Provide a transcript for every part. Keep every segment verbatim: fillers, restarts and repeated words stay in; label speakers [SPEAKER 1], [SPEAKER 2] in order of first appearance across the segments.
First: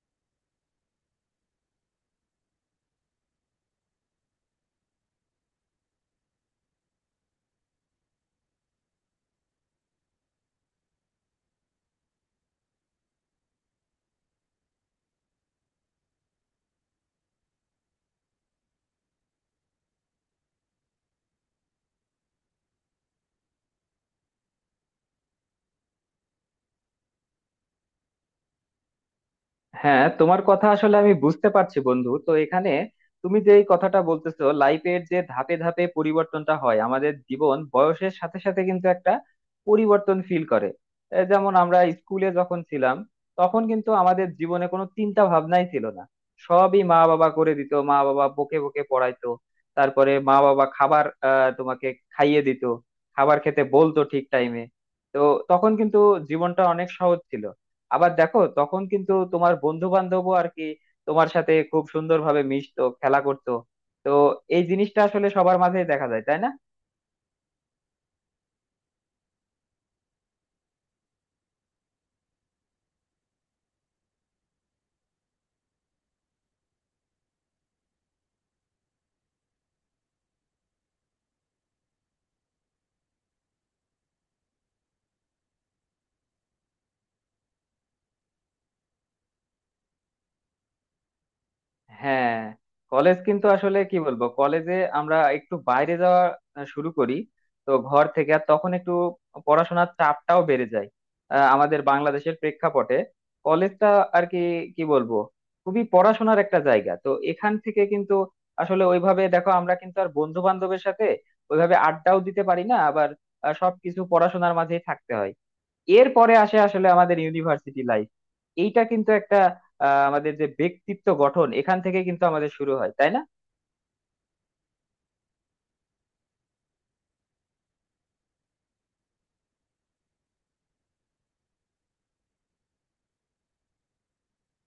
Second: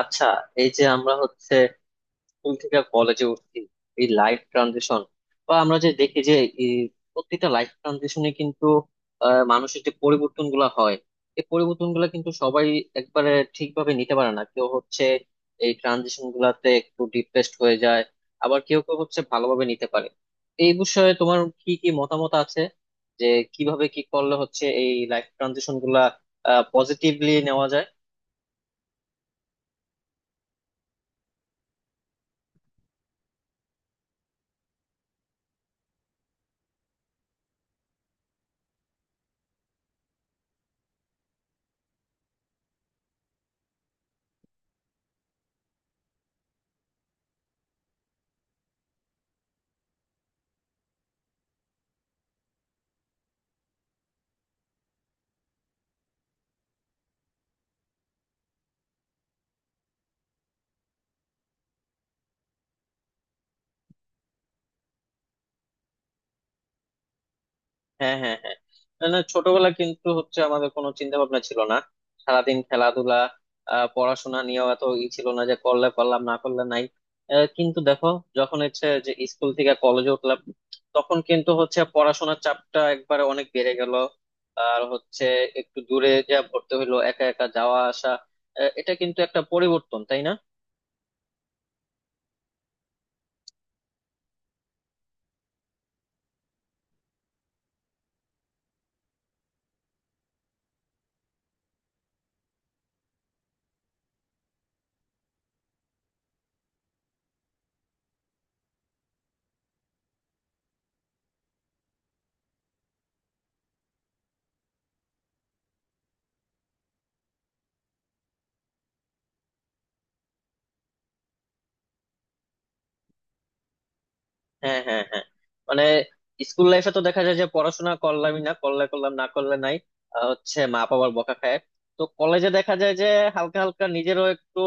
[SPEAKER 1] আচ্ছা, এই যে আমরা হচ্ছে স্কুল থেকে কলেজে উঠছি, এই লাইফ ট্রানজিশন বা আমরা যে দেখি যে এই প্রত্যেকটা লাইফ ট্রানজিশনে কিন্তু আহ, মানুষের যে পরিবর্তন গুলা হয়, এই পরিবর্তন গুলা কিন্তু সবাই একবারে ঠিকভাবে নিতে পারে না। কেউ হচ্ছে এই ট্রানজিশন গুলাতে একটু ডিপ্রেসড হয়ে যায়, আবার কেউ কেউ হচ্ছে ভালোভাবে নিতে পারে। এই বিষয়ে তোমার কি কি মতামত আছে, যে কিভাবে কি করলে হচ্ছে এই লাইফ ট্রানজিশন গুলা পজিটিভলি নেওয়া যায়?
[SPEAKER 2] হ্যাঁ, তোমার কথা আসলে আমি বুঝতে পারছি বন্ধু। তো এখানে তুমি যে এই কথাটা বলতেছো, লাইফের যে ধাপে ধাপে পরিবর্তনটা হয় আমাদের জীবন বয়সের সাথে সাথে, কিন্তু একটা পরিবর্তন ফিল করে। এ যেমন আমরা স্কুলে যখন ছিলাম, তখন কিন্তু আমাদের জীবনে কোনো চিন্তা ভাবনাই ছিল না। সবই মা বাবা করে দিত, মা বাবা বকে বকে পড়াইতো। তারপরে মা বাবা খাবার আহ তোমাকে খাইয়ে দিত, খাবার খেতে বলতো ঠিক টাইমে। তো তখন কিন্তু জীবনটা অনেক সহজ ছিল। আবার দেখো, তখন কিন্তু তোমার বন্ধু বান্ধবও আর কি তোমার সাথে খুব সুন্দরভাবে মিশতো, খেলা করতো। তো এই জিনিসটা আসলে সবার মাঝেই দেখা যায়, তাই না?
[SPEAKER 1] হ্যাঁ, হ্যাঁ, হ্যাঁ। না, না, ছোটবেলা কিন্তু হচ্ছে আমাদের কোনো চিন্তা ভাবনা ছিল না, সারাদিন খেলাধুলা। আহ, পড়াশোনা নিয়েও এত ই ছিল না, যে করলে করলাম না করলে নাই। আহ, কিন্তু দেখো, যখন হচ্ছে যে স্কুল থেকে কলেজে উঠলাম তখন কিন্তু হচ্ছে পড়াশোনার চাপটা একবারে অনেক বেড়ে গেল। আর হচ্ছে একটু দূরে যা ভর্তি হইলো, একা একা যাওয়া আসা। আহ, এটা কিন্তু একটা পরিবর্তন, তাই না?
[SPEAKER 2] হ্যাঁ, কলেজ কিন্তু আসলে কি বলবো, কলেজে আমরা একটু বাইরে যাওয়া শুরু করি। তো ঘর থেকে, আর তখন একটু পড়াশোনার চাপটাও বেড়ে যায়। আহ, আমাদের বাংলাদেশের প্রেক্ষাপটে কলেজটা আর কি, কি বলবো, খুবই পড়াশোনার একটা জায়গা। তো এখান থেকে কিন্তু আসলে ওইভাবে দেখো আমরা কিন্তু আর বন্ধু বান্ধবের সাথে ওইভাবে আড্ডাও দিতে পারি না। আবার আহ, সবকিছু পড়াশোনার মাঝেই থাকতে হয়। এরপরে আসে আসলে আমাদের ইউনিভার্সিটি লাইফ। এইটা কিন্তু একটা আহ, আমাদের যে ব্যক্তিত্ব গঠন, এখান থেকে কিন্তু আমাদের শুরু হয়, তাই না?
[SPEAKER 1] হ্যাঁ, হ্যাঁ, হ্যাঁ। মানে স্কুল লাইফে তো দেখা যায় যে পড়াশোনা করলামই না, করলে করলাম না করলে নাই। আহ, হচ্ছে মা বাবার বকা খায়। তো কলেজে দেখা যায় যে হালকা হালকা নিজেরও একটু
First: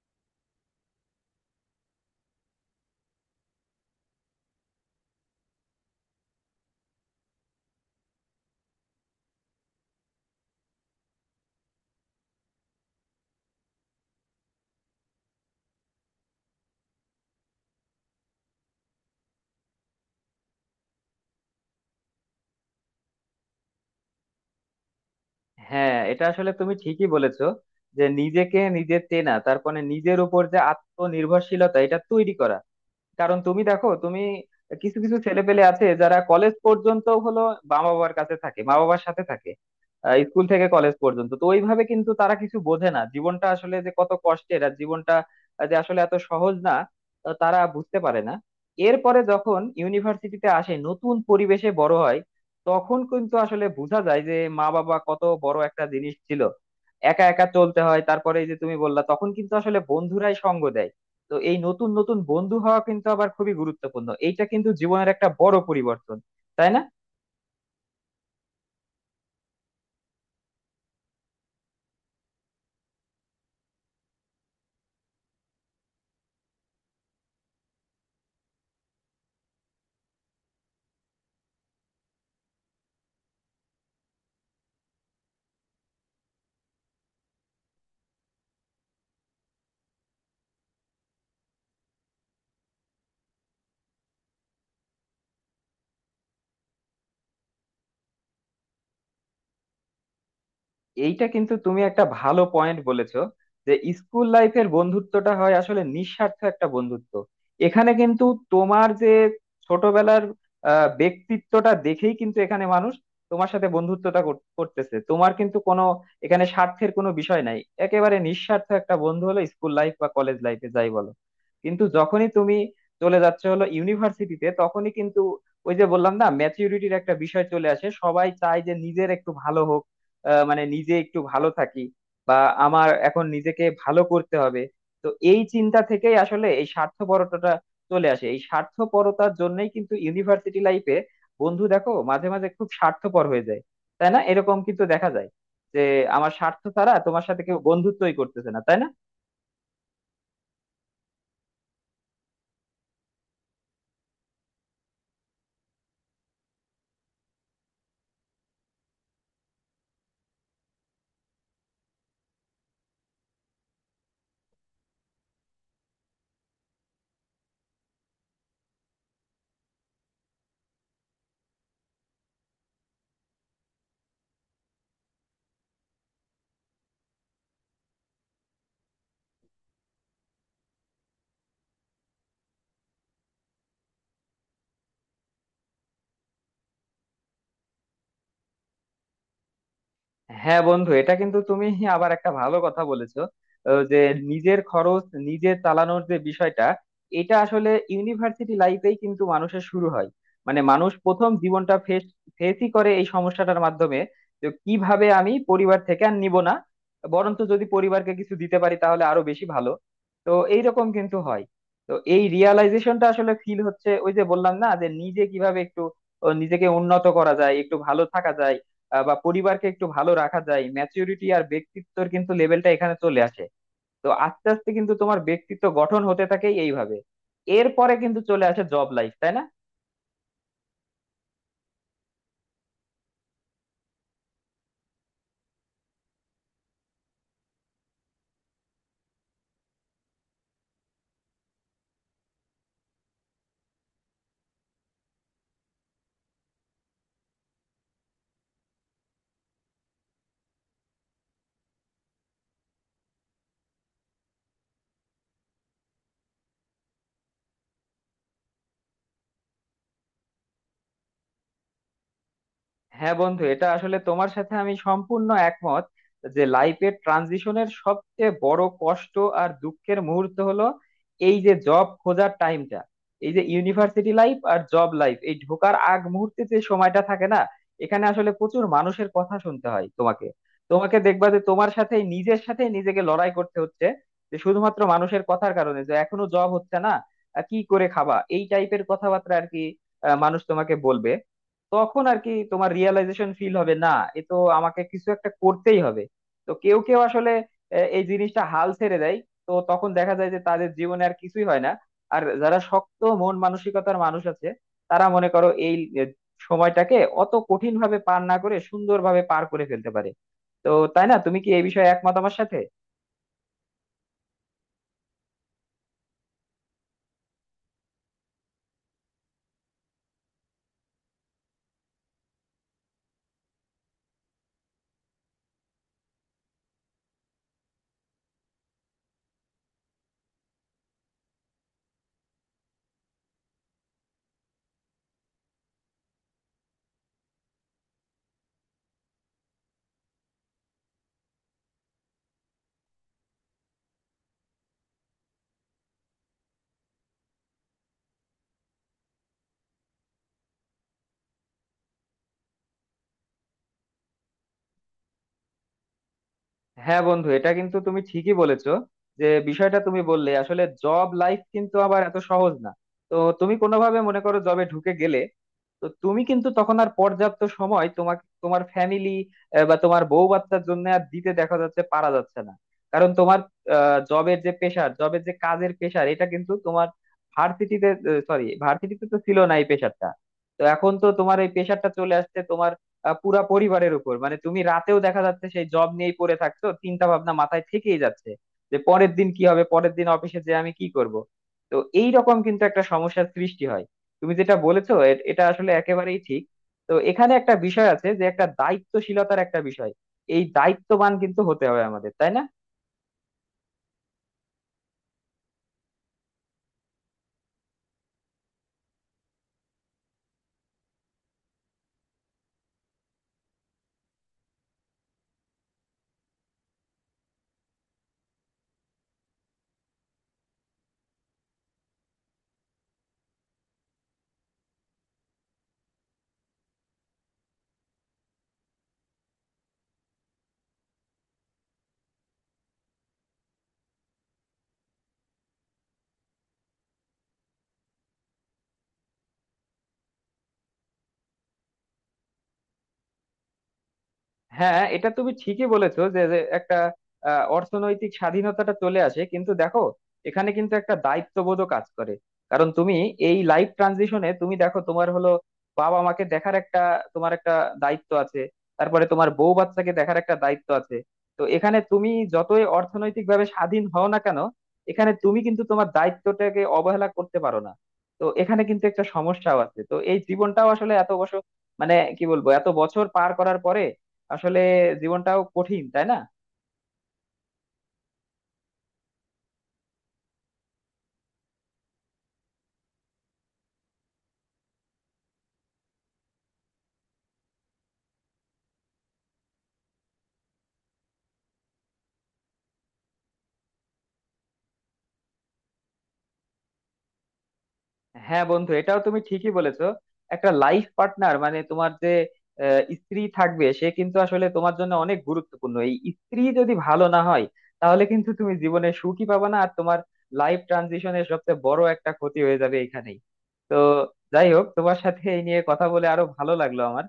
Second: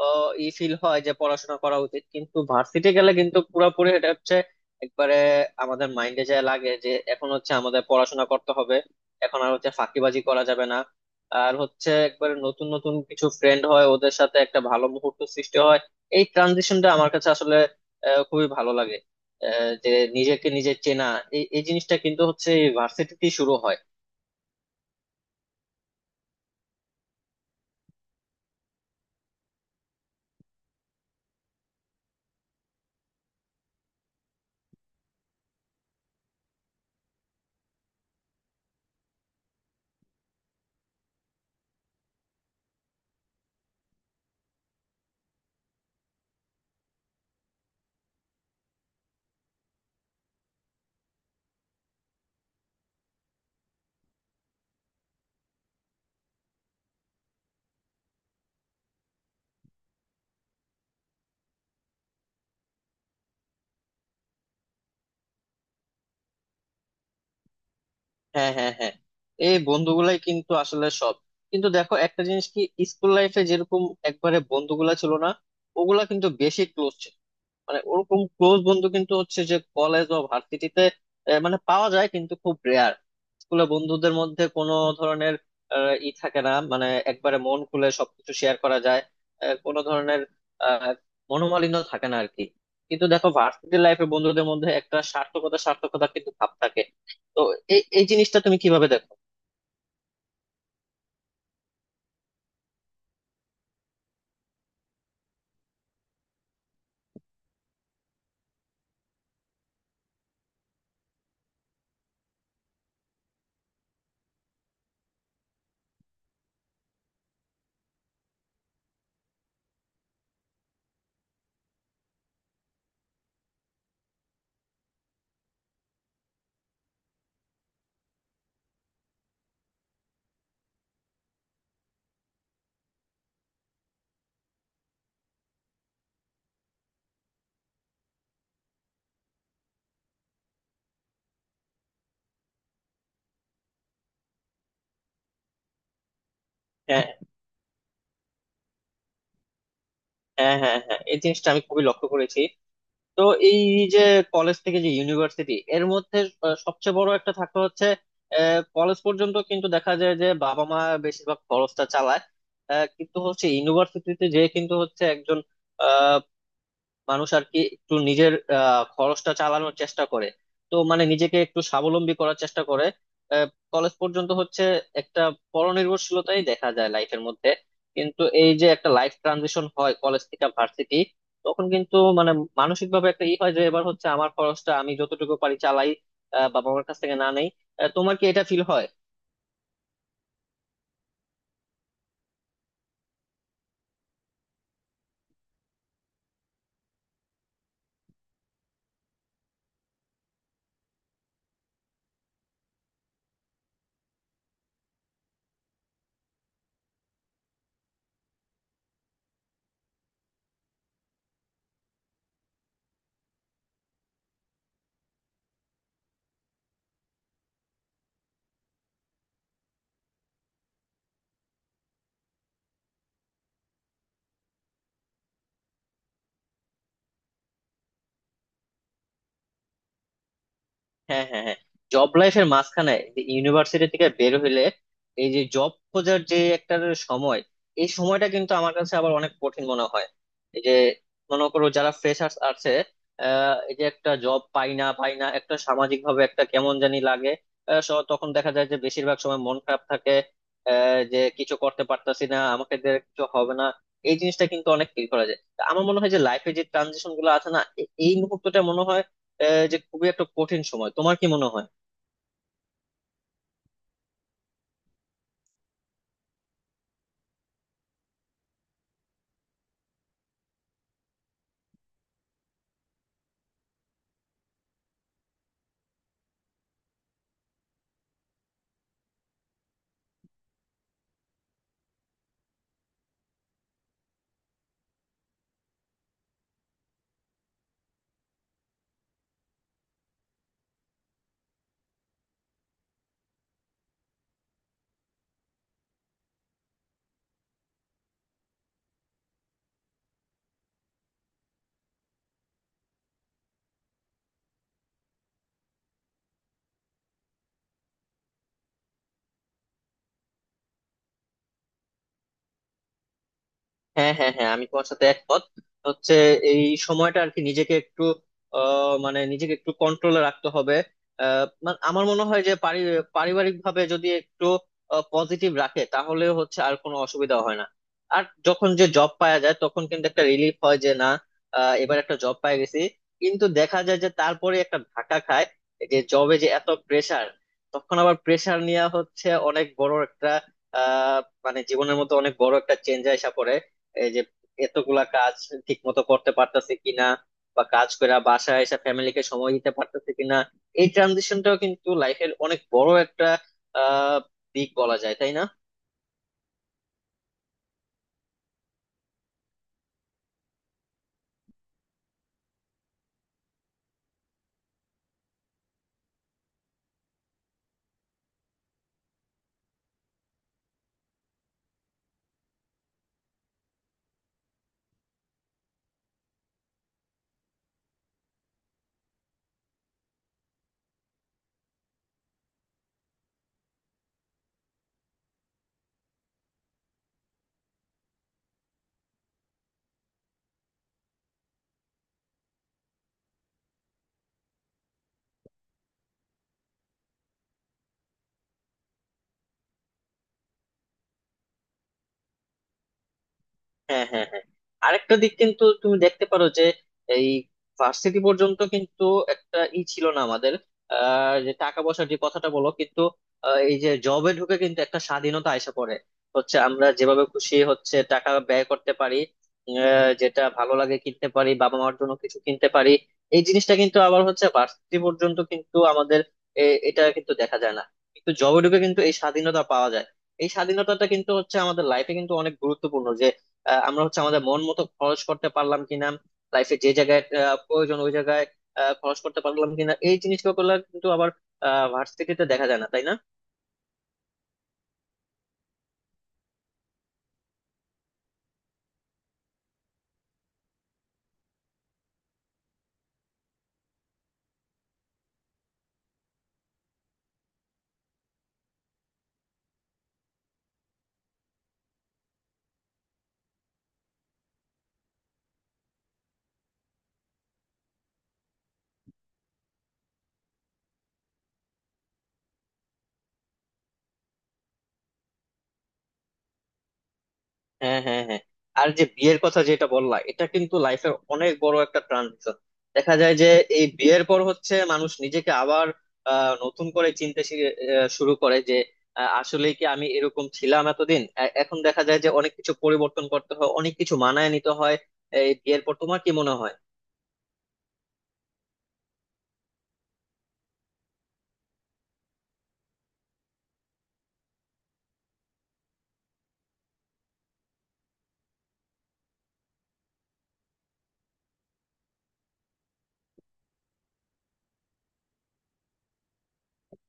[SPEAKER 1] আহ, ই ফিল হয় যে পড়াশোনা করা উচিত, কিন্তু ভার্সিটি গেলে কিন্তু পুরোপুরি এটা হচ্ছে একবারে আমাদের মাইন্ডে যায় লাগে যে এখন হচ্ছে আমাদের পড়াশোনা করতে হবে, এখন আর হচ্ছে ফাঁকিবাজি করা যাবে না। আর হচ্ছে একবারে নতুন নতুন কিছু ফ্রেন্ড হয়, ওদের সাথে একটা ভালো মুহূর্ত সৃষ্টি হয়। এই ট্রানজিশনটা আমার কাছে আসলে আহ, খুবই ভালো লাগে। আহ, যে নিজেকে নিজে চেনা, এই এই জিনিসটা কিন্তু হচ্ছে ভার্সিটিতে শুরু হয়।
[SPEAKER 2] হ্যাঁ, এটা আসলে তুমি ঠিকই বলেছো। যে নিজেকে নিজে চেনা, তারপরে নিজের উপর যে আত্মনির্ভরশীলতা, এটা তৈরি করা। কারণ তুমি দেখো, তুমি কিছু কিছু ছেলেপেলে আছে যারা কলেজ পর্যন্ত হলো মা বাবার কাছে থাকে, মা বাবার সাথে থাকে। আহ, স্কুল থেকে কলেজ পর্যন্ত তো ওইভাবে কিন্তু তারা কিছু বোঝে না, জীবনটা আসলে যে কত কষ্টের আর জীবনটা যে আসলে এত সহজ না, আহ, তারা বুঝতে পারে না। এরপরে যখন ইউনিভার্সিটিতে আসে, নতুন পরিবেশে বড় হয়, তখন কিন্তু আসলে বোঝা যায় যে মা বাবা কত বড় একটা জিনিস ছিল। একা একা চলতে হয়, তারপরে এই যে তুমি বললা, তখন কিন্তু আসলে বন্ধুরাই সঙ্গ দেয়। তো এই নতুন নতুন বন্ধু হওয়া কিন্তু আবার খুবই গুরুত্বপূর্ণ, এইটা কিন্তু জীবনের একটা বড় পরিবর্তন, তাই না?
[SPEAKER 1] হ্যাঁ, হ্যাঁ, হ্যাঁ। এই বন্ধুগুলাই কিন্তু আসলে সব। কিন্তু দেখো একটা জিনিস কি, স্কুল লাইফে যেরকম একবারে বন্ধুগুলা ছিল না, ওগুলা কিন্তু বেশি ক্লোজ। মানে ওরকম ক্লোজ বন্ধু কিন্তু হচ্ছে যে কলেজ বা ভার্সিটিতে মানে পাওয়া যায় কিন্তু খুব রেয়ার। স্কুলে বন্ধুদের মধ্যে কোনো ধরনের আহ, ই থাকে না, মানে একবারে মন খুলে সবকিছু শেয়ার করা যায়, আহ, কোনো ধরনের আহ, মনোমালিন্য থাকে না আর কি। কিন্তু দেখো, ভার্সিটি লাইফে বন্ধুদের মধ্যে একটা স্বার্থকতা স্বার্থকতা কিন্তু ভাব থাকে। তো এই এই জিনিসটা তুমি কিভাবে দেখো?
[SPEAKER 2] এইটা কিন্তু তুমি একটা ভালো পয়েন্ট বলেছো। যে স্কুল লাইফের বন্ধুত্বটা হয় আসলে নিঃস্বার্থ একটা বন্ধুত্ব। এখানে কিন্তু তোমার যে ছোটবেলার আহ, ব্যক্তিত্বটা দেখেই কিন্তু এখানে মানুষ তোমার সাথে বন্ধুত্বটা কর- করতেছে। তোমার কিন্তু কোনো, এখানে স্বার্থের কোনো বিষয় নাই। একেবারে নিঃস্বার্থ একটা বন্ধু হলো স্কুল লাইফ বা কলেজ লাইফে যাই বলো। কিন্তু যখনই তুমি চলে যাচ্ছ হলো ইউনিভার্সিটিতে, তখনই কিন্তু ওই যে বললাম না, ম্যাচিউরিটির একটা বিষয় চলে আসে। সবাই চায় যে নিজের একটু ভালো হোক, আহ, মানে নিজে একটু ভালো থাকি বা আমার এখন নিজেকে ভালো করতে হবে। তো এই চিন্তা থেকেই আসলে এই স্বার্থপরতাটা চলে আসে। এই স্বার্থপরতার জন্যই কিন্তু ইউনিভার্সিটি লাইফে বন্ধু দেখো মাঝে মাঝে খুব স্বার্থপর হয়ে যায়, তাই না? এরকম কিন্তু দেখা যায় যে আমার স্বার্থ ছাড়া
[SPEAKER 1] হ্যাঁ,
[SPEAKER 2] তোমার সাথে কেউ বন্ধুত্বই করতেছে না, তাই না?
[SPEAKER 1] হ্যাঁ, হ্যাঁ, হ্যাঁ, এই জিনিসটা আমি খুবই লক্ষ্য করেছি। তো এই যে কলেজ থেকে যে ইউনিভার্সিটি এর মধ্যে আহ, সবচেয়ে বড় একটা থাকতে হচ্ছে, কলেজ পর্যন্ত কিন্তু দেখা যায় যে বাবা মা বেশিরভাগ খরচটা চালায়। আহ, কিন্তু হচ্ছে ইউনিভার্সিটিতে যে কিন্তু হচ্ছে একজন মানুষ আর কি একটু নিজের আহ, খরচটা চালানোর চেষ্টা করে, তো মানে নিজেকে একটু স্বাবলম্বী করার চেষ্টা করে। কলেজ পর্যন্ত হচ্ছে একটা পরনির্ভরশীলতাই দেখা যায় লাইফের মধ্যে। কিন্তু এই যে একটা লাইফ ট্রানজিশন হয় কলেজ থেকে ভার্সিটি, তখন কিন্তু মানে মানসিক ভাবে একটা ই হয় যে এবার হচ্ছে আমার খরচটা আমি যতটুকু পারি চালাই, আহ, বাবা মার কাছ থেকে না নেই। আহ, তোমার কি এটা ফিল হয়?
[SPEAKER 2] হ্যাঁ বন্ধু, এটা কিন্তু তুমি আবার একটা ভালো কথা বলেছো। আহ, যে নিজের খরচ নিজে চালানোর যে বিষয়টা, এটা আসলে ইউনিভার্সিটি লাইফেই কিন্তু মানুষের শুরু হয়। মানে মানুষ প্রথম জীবনটা ফেস ফেসই করে এই সমস্যাটার মাধ্যমে। যে কিভাবে আমি পরিবার থেকে আর নিব না, বরঞ্চ যদি পরিবারকে কিছু দিতে পারি তাহলে আরো বেশি ভালো। তো এইরকম কিন্তু হয়। তো এই রিয়ালাইজেশনটা আসলে ফিল হচ্ছে ওই যে বললাম না, যে নিজে কিভাবে একটু ও, নিজেকে উন্নত করা যায়, একটু ভালো থাকা যায় আহ বা পরিবারকে একটু ভালো রাখা যায়। ম্যাচিউরিটি আর ব্যক্তিত্বর কিন্তু লেভেলটা এখানে চলে আসে। তো আস্তে আস্তে কিন্তু তোমার ব্যক্তিত্ব গঠন হতে থাকে এইভাবে। এরপরে কিন্তু চলে আসে জব লাইফ, তাই না?
[SPEAKER 1] হ্যাঁ, হ্যাঁ, হ্যাঁ। জব লাইফের মাঝখানে যে ইউনিভার্সিটি থেকে বের হইলে এই যে জব খোঁজার যে একটা সময়, এই সময়টা কিন্তু আমার কাছে আবার অনেক কঠিন মনে হয়। এই যে মনে করো যারা ফ্রেশার্স আছে, আহ, এই যে একটা জব পাই না পাই না, একটা সামাজিক ভাবে একটা কেমন জানি লাগে। আহ, স- তখন দেখা যায় যে বেশিরভাগ সময় মন খারাপ থাকে, আহ, যে কিছু করতে পারতাছি না, আমাকে দিয়ে কিছু হবে না। এই জিনিসটা কিন্তু অনেক ফিল করা যায়, তা আমার মনে হয় যে লাইফে যে ট্রানজিশন গুলো আছে না, এ- এই মুহূর্তটা মনে হয় আহ, যে খুবই একটা কঠিন সময়। তোমার কি মনে হয়?
[SPEAKER 2] হ্যাঁ বন্ধু, এটা আসলে তোমার সাথে আমি সম্পূর্ণ একমত। যে লাইফের ট্রানজিশনের সবচেয়ে বড় কষ্ট আর দুঃখের মুহূর্ত হলো এই যে জব খোঁজার টাইমটা। এই যে ইউনিভার্সিটি লাইফ আর জব লাইফ, এই ঢোকার আগ মুহূর্তে যে সময়টা থাকে না, এখানে আসলে প্রচুর মানুষের কথা শুনতে হয় তোমাকে। তোমাকে দেখবা যে তোমার সাথে, নিজের সাথে নিজেকে লড়াই করতে হচ্ছে, যে শুধুমাত্র মানুষের কথার কারণে যে এখনো জব হচ্ছে না। আহ, কি করে খাবা, এই টাইপের কথাবার্তা আর কি আহ, মানুষ তোমাকে বলবে। তখন আর কি তোমার রিয়েলাইজেশন ফিল হবে না, এ তো আমাকে কিছু একটা করতেই হবে। তো কেউ কেউ আসলে আহ, এই জিনিসটা হাল ছেড়ে দেয়। তো তখন দেখা যায় যে তাদের জীবনে আর কিছুই হয় না। আর যারা শক্ত মন মানসিকতার মানুষ আছে, তারা মনে করো এই আহ, সময়টাকে অত কঠিন ভাবে পার না করে সুন্দরভাবে পার করে ফেলতে পারে। তো তাই না, তুমি কি এই বিষয়ে একমত আমার সাথে?
[SPEAKER 1] হ্যাঁ, হ্যাঁ, হ্যাঁ, আমি তোমার সাথে একমত। হচ্ছে এই সময়টা আর কি নিজেকে একটু আহ, মানে নিজেকে একটু কন্ট্রোলে রাখতে হবে। আহ, মানে আমার মনে হয় যে পারিবারিক ভাবে যদি একটু পজিটিভ রাখে তাহলে হচ্ছে আর কোনো অসুবিধা হয় না। আর যখন যে জব পাওয়া যায় তখন কিন্তু একটা রিলিফ হয় যে না, আহ, এবার একটা জব পাই গেছি। কিন্তু দেখা যায় যে তারপরে একটা ধাক্কা খায়, এই যে জবে যে এত প্রেসার। তখন আবার প্রেসার নিয়ে হচ্ছে অনেক বড় একটা আহ মানে জীবনের মতো অনেক বড় একটা চেঞ্জ আসা পড়ে। এই যে এতগুলা কাজ ঠিক মতো করতে পারতেছে কিনা, বা কাজ করে বাসায় এসে ফ্যামিলিকে সময় দিতে পারতেছে কিনা, এই ট্রানজিশনটাও কিন্তু লাইফের অনেক বড় একটা আহ দিক বলা যায়, তাই না?
[SPEAKER 2] হ্যাঁ বন্ধু, এটা কিন্তু তুমি ঠিকই বলেছো। যে বিষয়টা তুমি বললে আসলে, জব লাইফ কিন্তু আবার এত সহজ না। তো তুমি কোনোভাবে মনে করো জবে ঢুকে গেলে, তো তুমি কিন্তু তখন আর পর্যাপ্ত সময় তোমাকে তোমার ফ্যামিলি বা তোমার বউ বাচ্চার জন্য আর দিতে, দেখা যাচ্ছে পারা যাচ্ছে না। কারণ তোমার জবের যে পেশার, জবের যে কাজের পেশার, এটা কিন্তু তোমার ভার্সিটিতে, সরি, ভার্সিটিতে তো ছিল না এই পেশারটা। তো এখন তো তোমার এই পেশারটা চলে আসছে তোমার আহ, পুরা পরিবারের উপর। মানে তুমি রাতেও দেখা যাচ্ছে সেই জব নিয়েই পড়ে থাকছো, চিন্তা ভাবনা মাথায় থেকেই যাচ্ছে যে পরের দিন কি হবে, পরের দিন অফিসে যে আমি কি করব। তো এই রকম কিন্তু একটা সমস্যার সৃষ্টি হয়। তুমি যেটা বলেছো এ- এটা আসলে একেবারেই ঠিক। তো এখানে একটা বিষয় আছে, যে একটা দায়িত্বশীলতার একটা বিষয়। এই দায়িত্ববান কিন্তু হতে হবে আমাদের, তাই না?
[SPEAKER 1] হ্যাঁ, হ্যাঁ, হ্যাঁ। আরেকটা দিক কিন্তু তুমি দেখতে পারো যে এই ভার্সিটি পর্যন্ত কিন্তু একটা ই ছিল না আমাদের, আহ, যে টাকা পয়সার যে কথাটা বলো, কিন্তু আহ, এই যে জবে ঢুকে কিন্তু একটা স্বাধীনতা আইসা পড়ে। হচ্ছে আমরা যেভাবে খুশি হচ্ছে টাকা ব্যয় করতে পারি, আহ, যেটা ভালো লাগে কিনতে পারি, বাবা মার জন্য কিছু কিনতে পারি। এই জিনিসটা কিন্তু আবার হচ্ছে ভার্সিটি পর্যন্ত কিন্তু আমাদের এ- এটা কিন্তু দেখা যায় না। কিন্তু জবে ঢুকে কিন্তু এই স্বাধীনতা পাওয়া যায়। এই স্বাধীনতাটা কিন্তু হচ্ছে আমাদের লাইফে কিন্তু অনেক গুরুত্বপূর্ণ। আহ, আমরা হচ্ছে আমাদের মন মতো খরচ করতে পারলাম কিনা, লাইফে যে জায়গায় আহ, প্রয়োজন ওই জায়গায় আহ, খরচ করতে পারলাম কিনা, এই জিনিসগুলো কিন্তু আবার ভার্সিটিতে দেখা যায় না, তাই না?
[SPEAKER 2] হ্যাঁ, এটা তুমি ঠিকই বলেছো। যে যে একটা আহ, অর্থনৈতিক স্বাধীনতাটা চলে আসে, কিন্তু দেখো এখানে কিন্তু একটা দায়িত্ববোধও কাজ করে। কারণ তুমি এই লাইফ ট্রানজিশনে তুমি দেখো তোমার হলো বাবা মাকে দেখার একটা, তোমার একটা দায়িত্ব আছে। তারপরে তোমার বউ বাচ্চাকে দেখার একটা দায়িত্ব আছে। তো এখানে তুমি যতই অর্থনৈতিক ভাবে স্বাধীন হও না কেন, এখানে তুমি কিন্তু তোমার দায়িত্বটাকে অবহেলা করতে পারো না। তো এখানে কিন্তু একটা সমস্যাও আছে। তো এই জীবনটাও আসলে এত বছর, মানে কি বলবো, এত বছর পার করার পরে আসলে জীবনটাও কঠিন, তাই না?
[SPEAKER 1] হ্যাঁ, হ্যাঁ, হ্যাঁ। আর যে বিয়ের কথা যেটা বললা, এটা কিন্তু লাইফের অনেক বড় একটা ট্রানজিশন। দেখা যায় যে এই বিয়ের পর হচ্ছে মানুষ নিজেকে আবার আহ, নতুন করে চিনতে শি- আহ, শুরু করে, যে আসলে কি আমি এরকম ছিলাম এতদিন। এ- এখন দেখা যায় যে অনেক কিছু পরিবর্তন করতে হয়, অনেক কিছু মানায় নিতে হয়। এই বিয়ের পর তোমার কি মনে হয়?
[SPEAKER 2] হ্যাঁ বন্ধু, এটাও তুমি ঠিকই বলেছো। একটা লাইফ পার্টনার, মানে তোমার যে আহ, স্ত্রী থাকবে, সে কিন্তু আসলে তোমার জন্য অনেক গুরুত্বপূর্ণ। এই স্ত্রী যদি ভালো না হয়, তাহলে কিন্তু তুমি জীবনে সুখী পাবে না আর তোমার লাইফ ট্রানজিশনের সবচেয়ে বড় একটা ক্ষতি হয়ে যাবে এখানেই। তো যাই হোক, তোমার সাথে এই নিয়ে কথা বলে আরো ভালো লাগলো আমার।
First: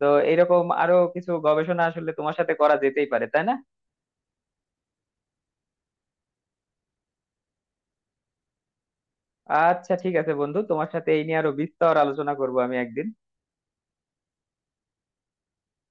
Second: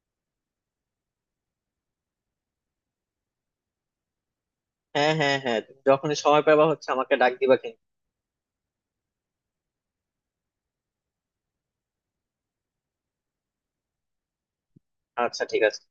[SPEAKER 2] তো এরকম আরো কিছু গবেষণা আসলে তোমার সাথে করা যেতেই পারে, তাই না?
[SPEAKER 1] হ্যাঁ, হ্যাঁ, হ্যাঁ, তুমি যখনই সময় পাবা হচ্ছে আমাকে ডাক দিবা কিন্তু।
[SPEAKER 2] আচ্ছা, ঠিক আছে বন্ধু, তোমার সাথে এই নিয়ে আরো বিস্তর আলোচনা করবো আমি একদিন।
[SPEAKER 1] আচ্ছা, ঠিক আছে।